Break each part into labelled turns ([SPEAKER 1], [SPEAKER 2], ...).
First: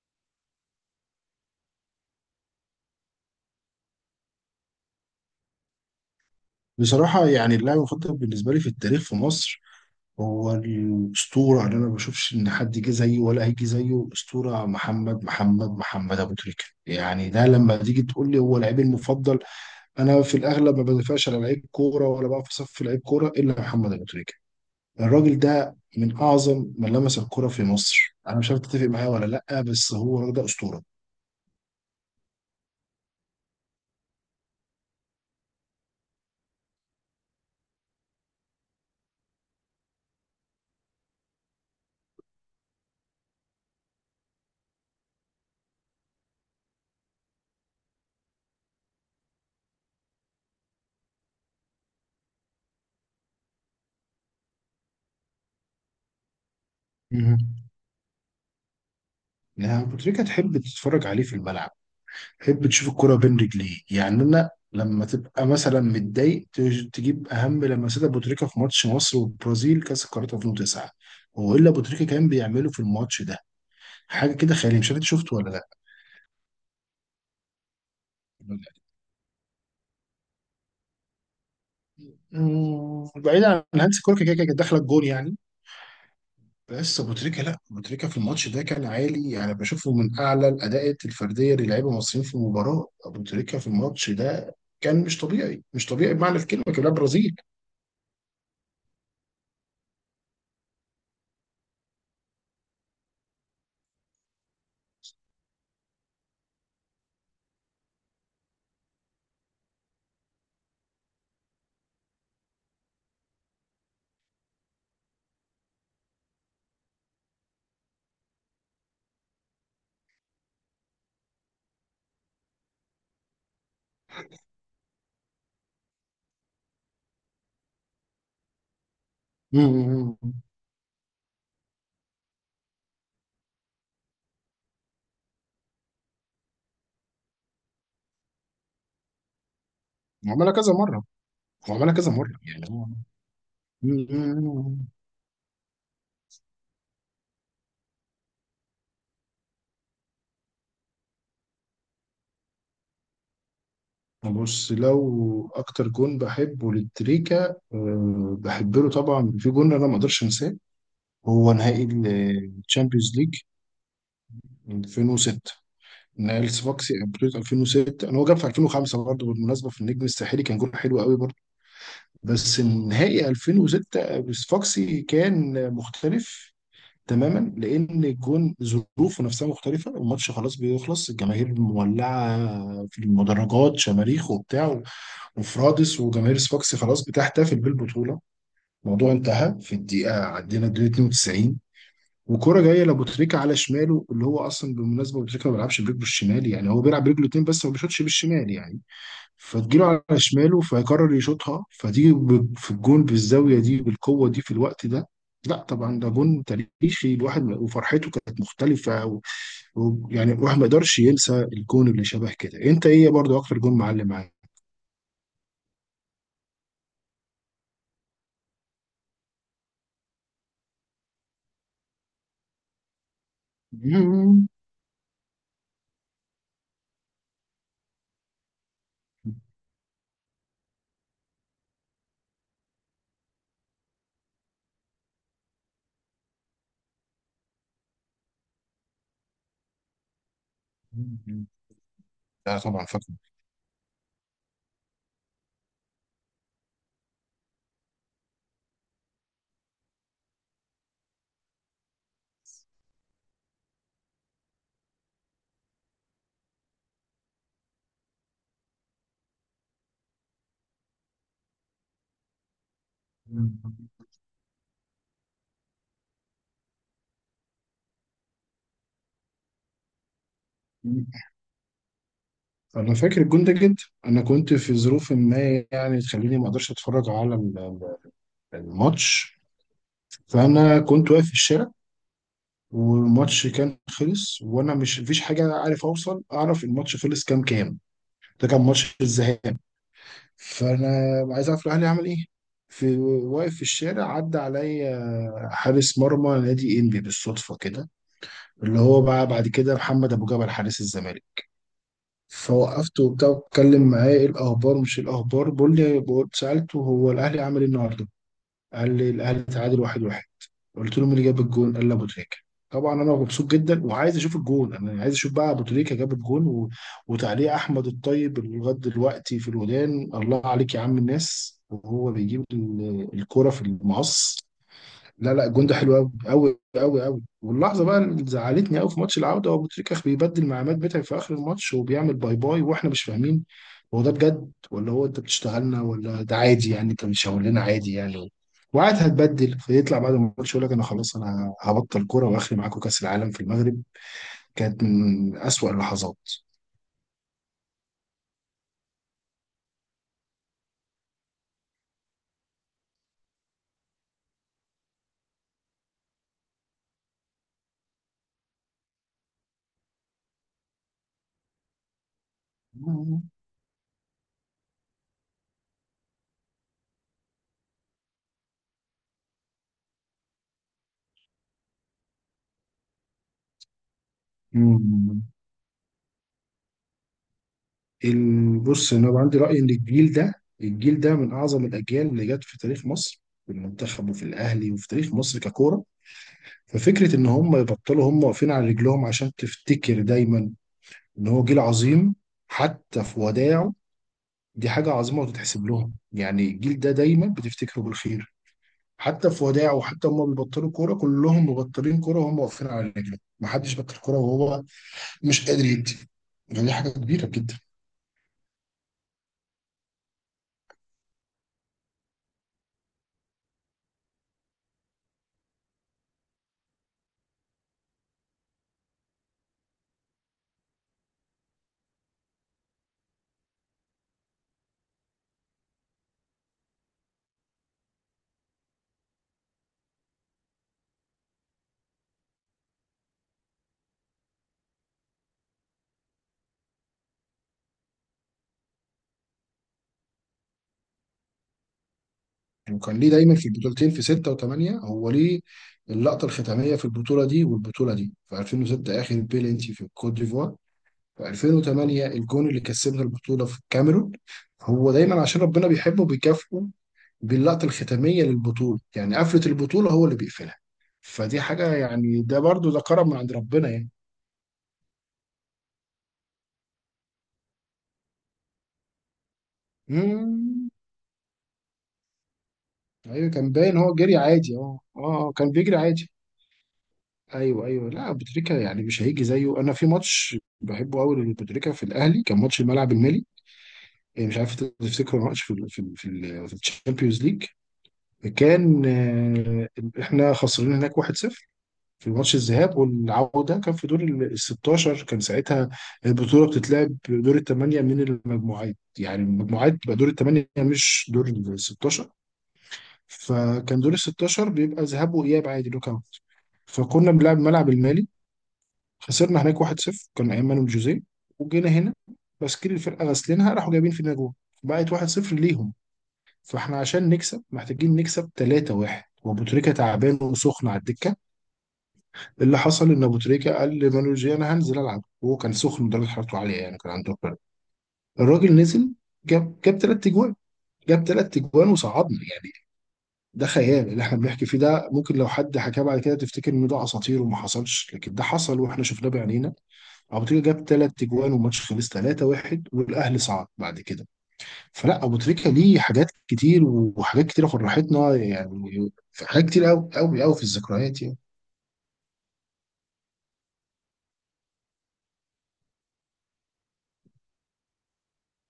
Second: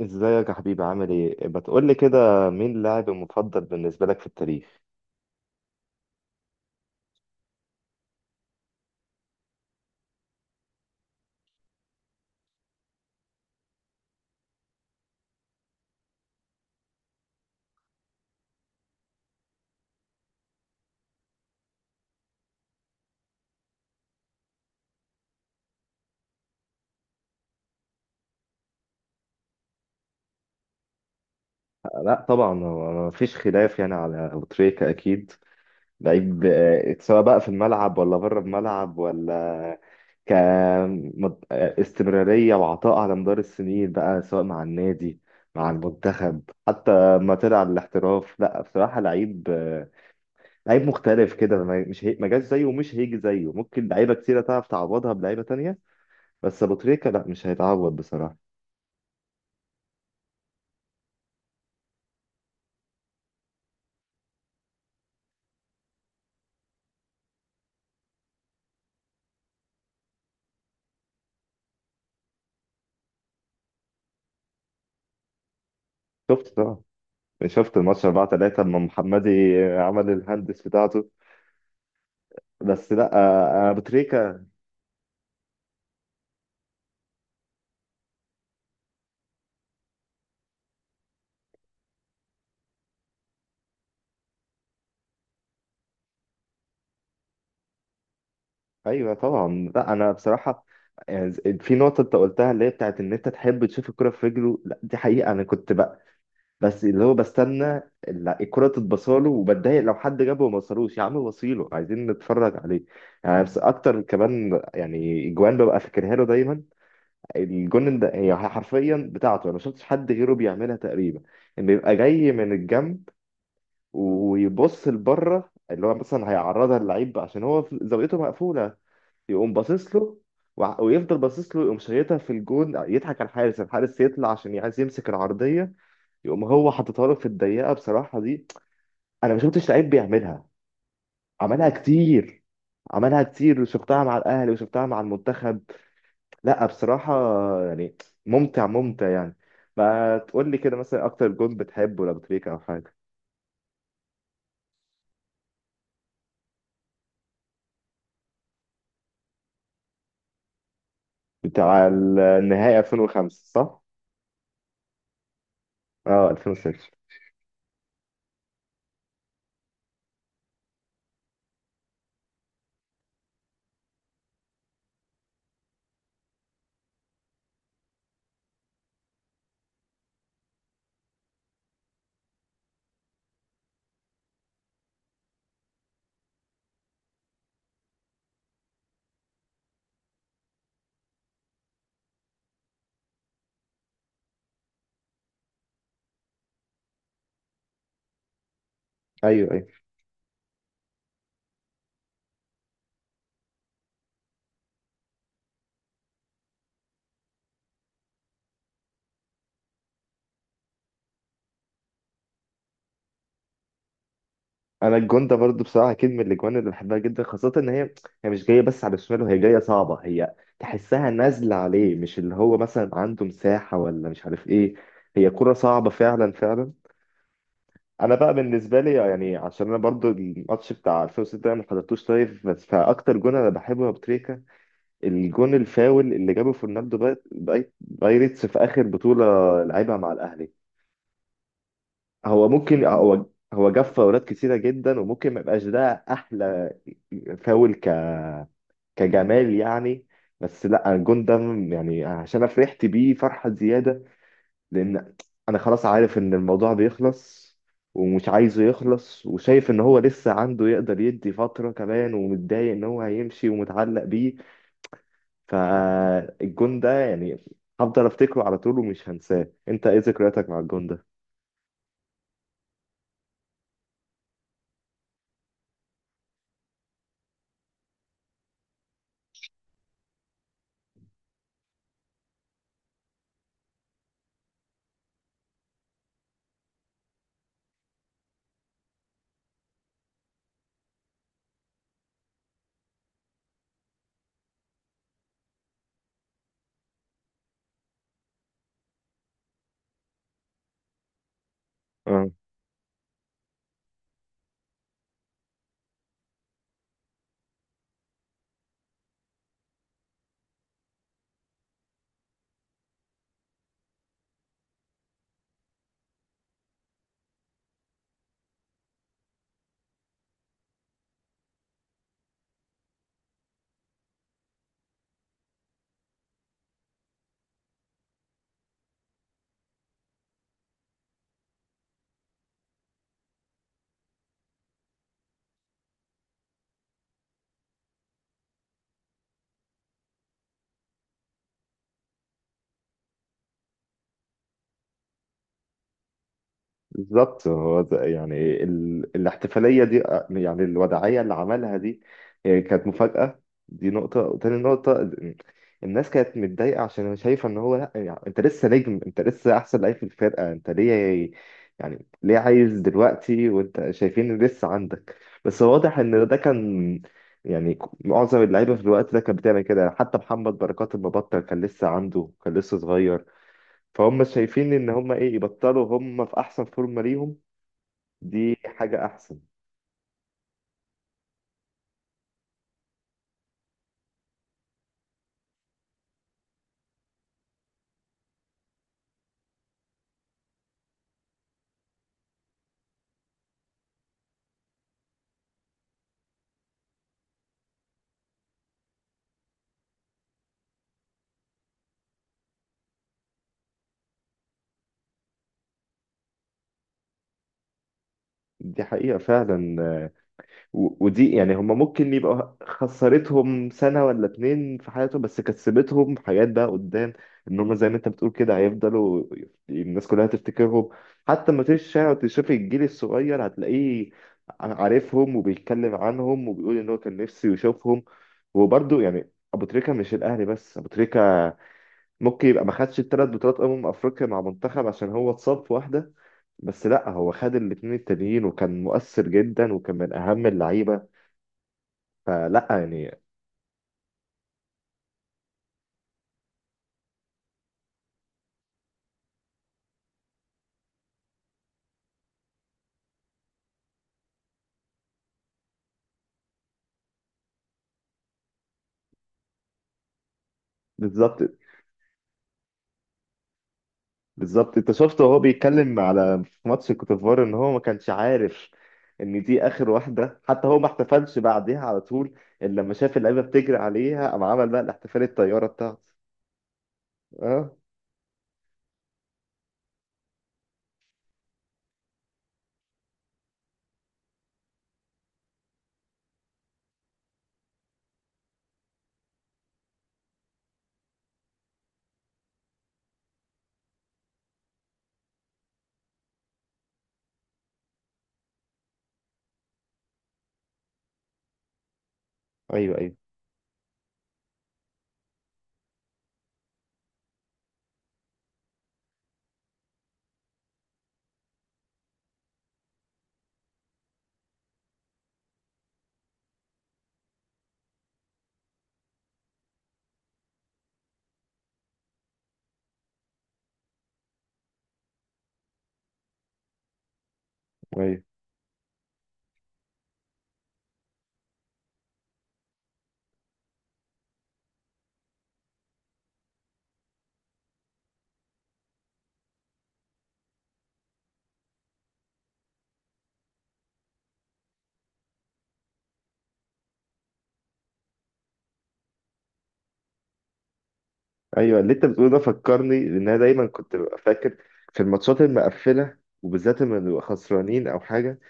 [SPEAKER 1] ازيك يا حبيبي، عامل ايه؟ بتقول لي كده مين اللاعب المفضل بالنسبه لك في التاريخ؟
[SPEAKER 2] بصراحة يعني اللاعب المفضل بالنسبة لي في التاريخ في مصر هو الأسطورة اللي أنا ما بشوفش إن حد جه زيه ولا هيجي زيه، الأسطورة محمد محمد محمد أبو تريكة. يعني ده لما تيجي تقول لي هو لعيبي المفضل، أنا في الأغلب ما بدافعش على لعيب كورة ولا بقى في صف لعيب كورة إلا محمد أبو تريكة. الراجل ده من أعظم من لمس الكرة في مصر. أنا مش عارف تتفق معايا ولا لأ، بس هو الراجل ده أسطورة.
[SPEAKER 1] لا طبعا، هو ما فيش خلاف يعني على ابو تريكة اكيد. لعيب سواء بقى في الملعب ولا بره الملعب، ولا ك مد- آه، استمراريه وعطاء على مدار السنين بقى، سواء مع النادي، مع المنتخب، حتى ما طلع الاحتراف. لا بصراحه لعيب لعيب مختلف كده. ما- مش هي... ما جاش زيه ومش هيجي زيه. ممكن لعيبه كتيره تعرف تعوضها بلعيبه تانية، بس ابو تريكة لا،
[SPEAKER 2] مهم.
[SPEAKER 1] مش هيتعوض بصراحه.
[SPEAKER 2] يعني أبو تريكة تحب تتفرج عليه في الملعب، حب تشوف الكرة بين رجليه. يعني انا لما تبقى مثلا متضايق تجيب اهم لمسات ابو تريكة في ماتش مصر والبرازيل كاس القارات 2009. هو ايه اللي ابو تريكة كان بيعمله في الماتش ده؟ حاجه كده خياليه، مش عارف انت شفته ولا لا.
[SPEAKER 1] شفت طبعا، شفت الماتش 4-3 لما محمدي عمل الهندس بتاعته. بس لا
[SPEAKER 2] بعيد عن
[SPEAKER 1] ابو
[SPEAKER 2] هانس كلوكا، كده كده
[SPEAKER 1] تريكه.
[SPEAKER 2] كانت داخله الجون يعني. بس ابو تريكة، لا، ابو تريكة في الماتش ده كان عالي يعني. بشوفه من اعلى الاداءات الفرديه للاعيبه المصريين في المباراه، ابو تريكة في الماتش ده كان مش طبيعي مش طبيعي بمعنى الكلمه، كان لاعب برازيل.
[SPEAKER 1] ايوه طبعا. لا انا بصراحه يعني، في نقطه انت قلتها اللي هي بتاعت ان انت تحب تشوف الكره في رجله، لا دي حقيقه. انا كنت بقى بس اللي هو بستنى الكره تتبصاله، وبتضايق لو حد جابه وما وصلوش. يا عم وصيله، عايزين نتفرج عليه يعني. بس اكتر كمان يعني، اجوان ببقى فاكرها له دايما. الجون ده هي حرفيا بتاعته، انا ما شفتش حد غيره بيعملها تقريبا. ان بيبقى جاي من الجنب ويبص لبره، اللي هو مثلا هيعرضها للعيب عشان هو زاويته مقفوله، يقوم باصص
[SPEAKER 2] أمم،
[SPEAKER 1] له، ويفضل باصص له، يقوم شايطها في الجون، يضحك على الحارس. الحارس يطلع عشان عايز يمسك العرضيه، يقوم هو حاططها له في الضيقه. بصراحه دي انا ما شفتش لعيب بيعملها.
[SPEAKER 2] عملها كذا مره.
[SPEAKER 1] عملها
[SPEAKER 2] هو عملها كذا مرة
[SPEAKER 1] كتير.
[SPEAKER 2] يعني هو.
[SPEAKER 1] عملها كتير، وشفتها مع الاهلي
[SPEAKER 2] مم.
[SPEAKER 1] وشفتها مع المنتخب. لا بصراحه يعني، ممتع ممتع يعني. ما تقول لي كده مثلا، اكتر جون بتحبه ولا بتريك او حاجه؟
[SPEAKER 2] بص لو أكتر جون بحبه للتريكا، أه بحب له طبعا. في جون أنا ما أقدرش أنساه، هو نهائي
[SPEAKER 1] بتاع النهائي
[SPEAKER 2] الشامبيونز ليج
[SPEAKER 1] 2005، صح؟
[SPEAKER 2] 2006،
[SPEAKER 1] اه
[SPEAKER 2] نهائي
[SPEAKER 1] 2006.
[SPEAKER 2] السفاكسي أبريل 2006. أنا هو جاب في 2005 برضه بالمناسبة في النجم الساحلي، كان جون حلو قوي برضه، بس النهائي 2006 السفاكسي كان مختلف تماما لان الجون ظروفه نفسها مختلفه، والماتش خلاص بيخلص، الجماهير مولعه في المدرجات شماريخ وبتاع وفرادس، وجماهير سفاكس خلاص بتحتفل بالبطوله، الموضوع انتهى في الدقيقه، عدينا الدقيقه 92، وكرة جايه لابو تريكة على شماله، اللي هو اصلا بالمناسبه ابو تريكة ما بيلعبش برجله الشمال، يعني هو بيلعب برجله اتنين بس ما بيشوطش بالشمال يعني.
[SPEAKER 1] ايوه ايوه.
[SPEAKER 2] فتجيله على شماله فيقرر يشوطها فتيجي في الجون بالزاويه دي بالقوه دي في الوقت ده. لا طبعا ده جون تاريخي، الواحد وفرحته كانت مختلفه يعني الواحد ما يقدرش ينسى الجون. اللي شبه كده، انت ايه برضو اكتر جون معلم معاك؟
[SPEAKER 1] انا الجون ده برضو بصراحه اكيد من الاجوان اللي بحبها جدا، خاصه ان هي هي مش جايه بس على الشمال، وهي جايه صعبه، هي تحسها نازله عليه، مش اللي هو مثلا عنده مساحه ولا مش عارف
[SPEAKER 2] مم.
[SPEAKER 1] ايه. هي كره صعبه فعلا فعلا. انا بقى بالنسبه لي يعني، عشان انا برضو الماتش بتاع 2006 ده ما حضرتوش لايف. بس فاكتر جون انا بحبه يا أبو تريكه، الجون الفاول اللي جابه فرناندو بايرتس في اخر بطوله لعبها مع الاهلي. هو
[SPEAKER 2] لا
[SPEAKER 1] ممكن
[SPEAKER 2] طبعا فاكر،
[SPEAKER 1] هو هو جاب فاولات كتيرة جدا، وممكن ما يبقاش ده أحلى فاول كجمال يعني. بس لا الجون ده يعني، عشان أنا فرحت بيه فرحة زيادة، لأن أنا خلاص عارف إن الموضوع بيخلص، ومش عايزه يخلص، وشايف إن هو لسه عنده يقدر يدي فترة كمان، ومتضايق إن هو هيمشي ومتعلق بيه. فالجون ده يعني هفضل أفتكره على طول ومش هنساه. أنت إيه ذكرياتك مع الجون ده؟
[SPEAKER 2] انا فاكر الجون ده جدا. انا كنت في ظروف ما يعني تخليني ما اقدرش اتفرج على الماتش. فانا كنت واقف في الشارع، والماتش كان خلص، وانا مش مفيش حاجه عارف اوصل اعرف الماتش خلص كام كام. ده كان ماتش الذهاب، فانا عايز اعرف الاهلي عمل ايه، في واقف في الشارع. عدى عليا حارس مرمى نادي انبي بالصدفه كده، اللي هو بقى بعد كده محمد ابو جبل حارس الزمالك. فوقفته وبتاع واتكلم معاه ايه الاخبار، مش إيه الاخبار، بيقول لي، سالته هو الاهلي عمل ايه النهارده؟ قال لي الاهلي تعادل واحد واحد. قلت له مين اللي جاب الجون؟ قال لي ابو تريكه. طبعا انا مبسوط جدا وعايز اشوف الجون، انا عايز اشوف بقى ابو تريكه جاب الجون. وتعليق احمد الطيب اللي لغايه دلوقتي في الودان، الله عليك يا عم الناس وهو بيجيب الكرة في المقص. لا لا، الجون ده حلو قوي قوي قوي قوي، واللحظه بقى اللي زعلتني قوي في ماتش العوده، هو ابو تريكه بيبدل مع عماد متعب في اخر الماتش وبيعمل باي باي، واحنا مش فاهمين هو ده بجد ولا هو انت بتشتغلنا، ولا ده عادي يعني انت بتشاور لنا عادي يعني، وقعد هتبدل. فيطلع بعد الماتش يقول لك انا خلاص انا هبطل كوره واخري معاكم كاس العالم في المغرب. كانت من اسوأ اللحظات.
[SPEAKER 1] بالظبط، هو يعني الاحتفالية دي يعني الوداعية اللي عملها دي، هي كانت مفاجأة. دي نقطة، وتاني نقطة الناس كانت متضايقة عشان شايفة ان هو، لا يعني، انت لسه نجم، انت لسه احسن لعيب في الفرقة، انت ليه يعني ليه عايز دلوقتي وانت شايفين إن لسه عندك. بس واضح ان ده كان يعني معظم اللعيبة في الوقت ده كانت بتعمل كده، حتى محمد بركات المبطل كان لسه عنده، كان لسه صغير. فهم شايفين ان هم ايه يبطلوا هم في احسن فورمه ليهم. دي
[SPEAKER 2] بص
[SPEAKER 1] حاجه
[SPEAKER 2] انا عندي
[SPEAKER 1] احسن.
[SPEAKER 2] راي ان الجيل ده، الجيل ده من اعظم الاجيال اللي جت في تاريخ مصر، في المنتخب وفي الاهلي وفي تاريخ مصر ككوره. ففكره ان هم يبطلوا هم واقفين على رجلهم، عشان تفتكر دايما ان هو جيل عظيم حتى في وداعه، دي حاجه عظيمه وتتحسب لهم. يعني الجيل ده دايما بتفتكره بالخير حتى في وداعه، وحتى هم بيبطلوا كوره، كلهم مبطلين كوره وهم واقفين على رجلهم، محدش بطل كوره وهو مش قادر يدي. يعني دي حاجه كبيره جدا.
[SPEAKER 1] دي حقيقه فعلا ودي يعني هم ممكن يبقى خسرتهم سنه ولا اتنين في حياتهم، بس كسبتهم حاجات بقى قدام. ان هم زي ما انت بتقول كده، هيفضلوا الناس كلها تفتكرهم. حتى ما تيجي الشارع وتشوف الجيل الصغير، هتلاقيه عارفهم وبيتكلم عنهم وبيقول ان هو كان نفسه يشوفهم. وبرده يعني، ابو تريكه مش الاهلي بس، ابو تريكه ممكن يبقى ما خدش الثلاث بطولات افريقيا مع منتخب عشان هو اتصاب في واحده، بس لا هو خد الاثنين التانيين وكان مؤثر جدا وكان من اهم اللعيبه. فلا
[SPEAKER 2] وكان
[SPEAKER 1] يعني.
[SPEAKER 2] ليه دايما في البطولتين في 6 و8، هو ليه اللقطة الختامية في البطولة دي والبطولة دي، في 2006 آخر بيلينتي في الكوت ديفوار، في 2008 الجون اللي كسبنا البطولة في الكاميرون. هو دايما عشان ربنا بيحبه بيكافئه باللقطة الختامية للبطولة، يعني قفلة البطولة هو اللي بيقفلها. فدي
[SPEAKER 1] بالظبط.
[SPEAKER 2] حاجة يعني ده برضو ده كرم من عند ربنا يعني.
[SPEAKER 1] بالظبط انت شفته وهو بيتكلم على، في ماتش كوتيفوار، ان هو ما كانش عارف ان دي اخر واحده، حتى
[SPEAKER 2] مم.
[SPEAKER 1] هو ما احتفلش بعديها على طول، الا لما شاف
[SPEAKER 2] أيوة
[SPEAKER 1] اللعيبه
[SPEAKER 2] كان
[SPEAKER 1] بتجري
[SPEAKER 2] باين هو جري
[SPEAKER 1] عليها قام
[SPEAKER 2] عادي،
[SPEAKER 1] عمل
[SPEAKER 2] اه
[SPEAKER 1] بقى الاحتفال،
[SPEAKER 2] اه. أه، كان
[SPEAKER 1] الطياره
[SPEAKER 2] بيجري
[SPEAKER 1] بتاعته.
[SPEAKER 2] عادي. ايوه
[SPEAKER 1] اه.
[SPEAKER 2] ايوه، لا بوتريكا يعني مش هيجي زيه. انا في ماتش بحبه قوي لبوتريكا في الاهلي، كان ماتش الملعب المالي. إيه، مش عارف انت تفتكره ماتش في الشامبيونز ليج. كان احنا خسرانين هناك 1-0 في ماتش الذهاب، والعوده كان في دور ال 16 كان ساعتها، البطوله بتتلعب دور الثمانيه من المجموعات، يعني المجموعات بقى دور الثمانيه مش دور ال 16،
[SPEAKER 1] ايوه ايوه.
[SPEAKER 2] فكان دور ال 16 بيبقى ذهاب واياب عادي نوك اوت. فكنا بنلعب الملعب المالي، خسرنا هناك 1-0، كان ايام مانويل جوزيه. وجينا هنا، تشكيل الفرقه غاسلينها، راحوا جايبين فينا جول بقت 1-0 ليهم. فاحنا عشان نكسب محتاجين نكسب 3-1، وابو تريكه تعبان وسخن على الدكه. اللي حصل ان ابو تريكه قال لمانويل جوزيه انا هنزل العب، وهو كان سخن درجه حرارته عاليه يعني كان عنده برد.
[SPEAKER 1] ايوه
[SPEAKER 2] الراجل نزل، جاب ثلاث اجوان، جاب ثلاث اجوان وصعدنا يعني. ده خيال اللي احنا بنحكي فيه، ده ممكن لو حد حكاه بعد كده تفتكر ان ده اساطير وما حصلش، لكن ده حصل واحنا شفناه بعينينا. ابو تريكه جاب ثلاث اجوان والماتش خلص 3-1 والاهلي صعد بعد كده. فلا ابو تريكه ليه حاجات كتير وحاجات كتيره فرحتنا يعني، في حاجات كتير قوي قوي قوي في الذكريات يعني.
[SPEAKER 1] ايوه اللي انت بتقوله ده فكرني، لان انا دايما كنت ببقى فاكر في الماتشات المقفله، وبالذات لما نبقى خسرانين او حاجه،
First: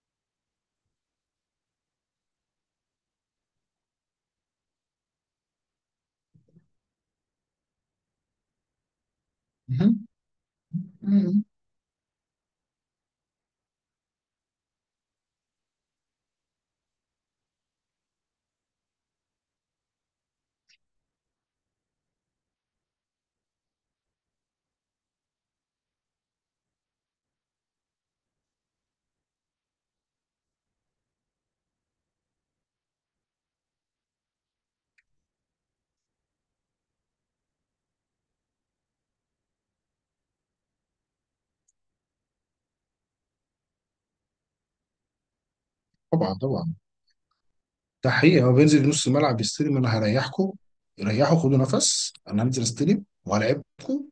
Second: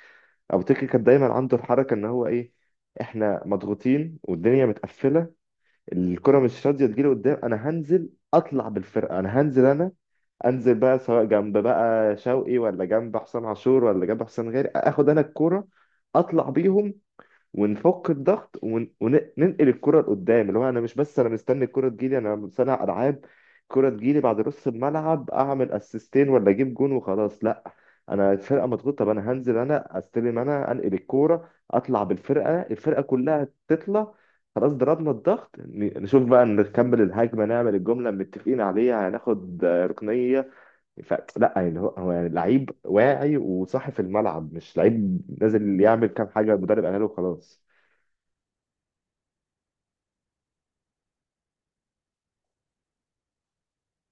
[SPEAKER 1] ابو تريكه كان دايما عنده الحركه ان هو ايه، احنا مضغوطين والدنيا متقفله، الكره مش راضيه تجيلي قدام، انا هنزل اطلع بالفرقه، انا هنزل.
[SPEAKER 2] مهم.
[SPEAKER 1] انزل بقى سواء
[SPEAKER 2] مهم.
[SPEAKER 1] جنب بقى شوقي، ولا جنب حسام عاشور، ولا جنب حسام غالي، اخد انا الكوره اطلع بيهم، ونفك الضغط، وننقل الكرة لقدام. اللي هو انا مش بس انا مستني الكرة تجيلي، انا مصنع العاب، الكرة تجيلي بعد نص الملعب اعمل اسيستين ولا اجيب جون وخلاص، لا. انا الفرقة مضغوطة، طب انا هنزل انا استلم انا انقل الكرة اطلع بالفرقة، الفرقة كلها تطلع، خلاص ضربنا الضغط، نشوف بقى نكمل الهجمة، نعمل الجملة اللي متفقين عليها، هناخد ركنية. فلا يعني، هو هو يعني لعيب واعي وصاحي في الملعب، مش لعيب نازل يعمل كام
[SPEAKER 2] طبعا
[SPEAKER 1] حاجة
[SPEAKER 2] طبعا.
[SPEAKER 1] المدرب قالها له خلاص.
[SPEAKER 2] ده حقيقي، هو بينزل نص الملعب يستلم، انا هريحكم، ريحوا خدوا نفس، انا هنزل استلم وهلاعبكم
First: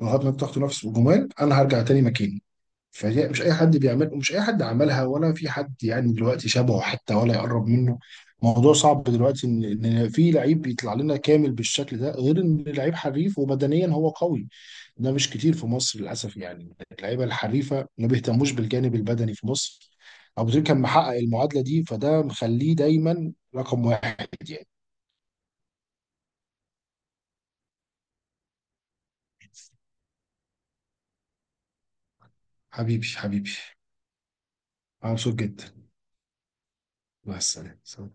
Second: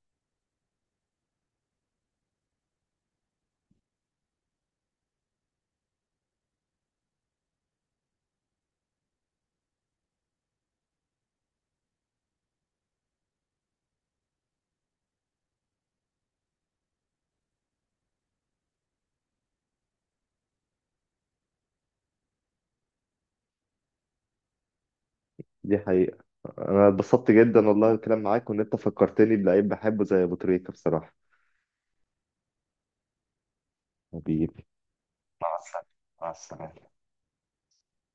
[SPEAKER 2] لغايه ما تاخدوا نفس وجمال، انا هرجع تاني مكاني. فهي مش اي حد بيعمل، ومش اي حد عملها ولا في حد يعني دلوقتي شبهه حتى ولا يقرب منه. موضوع صعب دلوقتي إن في لعيب بيطلع لنا كامل بالشكل ده، غير ان لعيب حريف وبدنيا هو قوي. ده مش كتير في مصر للاسف، يعني اللعيبه الحريفه ما بيهتموش بالجانب البدني في مصر. ابو تريكة كان محقق المعادله دي، فده مخليه دايما رقم واحد يعني.
[SPEAKER 1] دي حقيقة. أنا اتبسطت جدا والله الكلام معاك، وإن أنت فكرتني بلعيب بحبه زي أبو تريكة بصراحة.
[SPEAKER 2] حبيبي حبيبي.
[SPEAKER 1] حبيبي.
[SPEAKER 2] أنا مبسوط
[SPEAKER 1] مع
[SPEAKER 2] جدا.
[SPEAKER 1] السلامة. مع السلامة.
[SPEAKER 2] مع السلامه.